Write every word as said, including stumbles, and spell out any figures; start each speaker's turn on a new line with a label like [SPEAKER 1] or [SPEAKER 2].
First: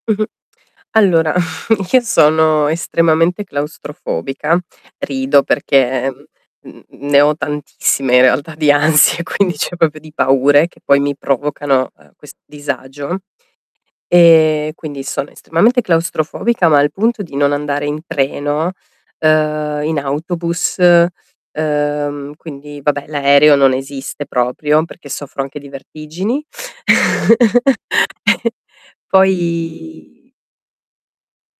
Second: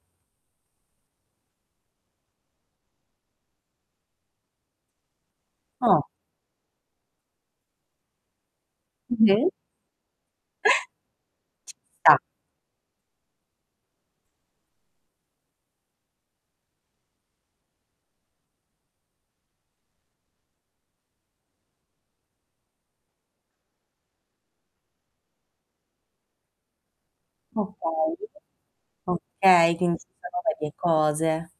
[SPEAKER 1] Allora io sono estremamente claustrofobica. Rido
[SPEAKER 2] Oh.
[SPEAKER 1] perché, mhmm, n ne ho tantissime in realtà di ansie,
[SPEAKER 2] [unintelligible]
[SPEAKER 1] quindi ceh popio di paure che poi mi
[SPEAKER 2] Ci
[SPEAKER 1] provocano, uhm,
[SPEAKER 2] sta.
[SPEAKER 1] questo disagio e quindi sono estremamente claustrofobica, ma al punto di non andare in treno, uhm, in autobus, uhm, quindi, vabbè, l'aereo non esiste proprio, perché soffro anche di vertigini.
[SPEAKER 2] Okay. Okay, quindi ci
[SPEAKER 1] Poi
[SPEAKER 2] sono varie cose.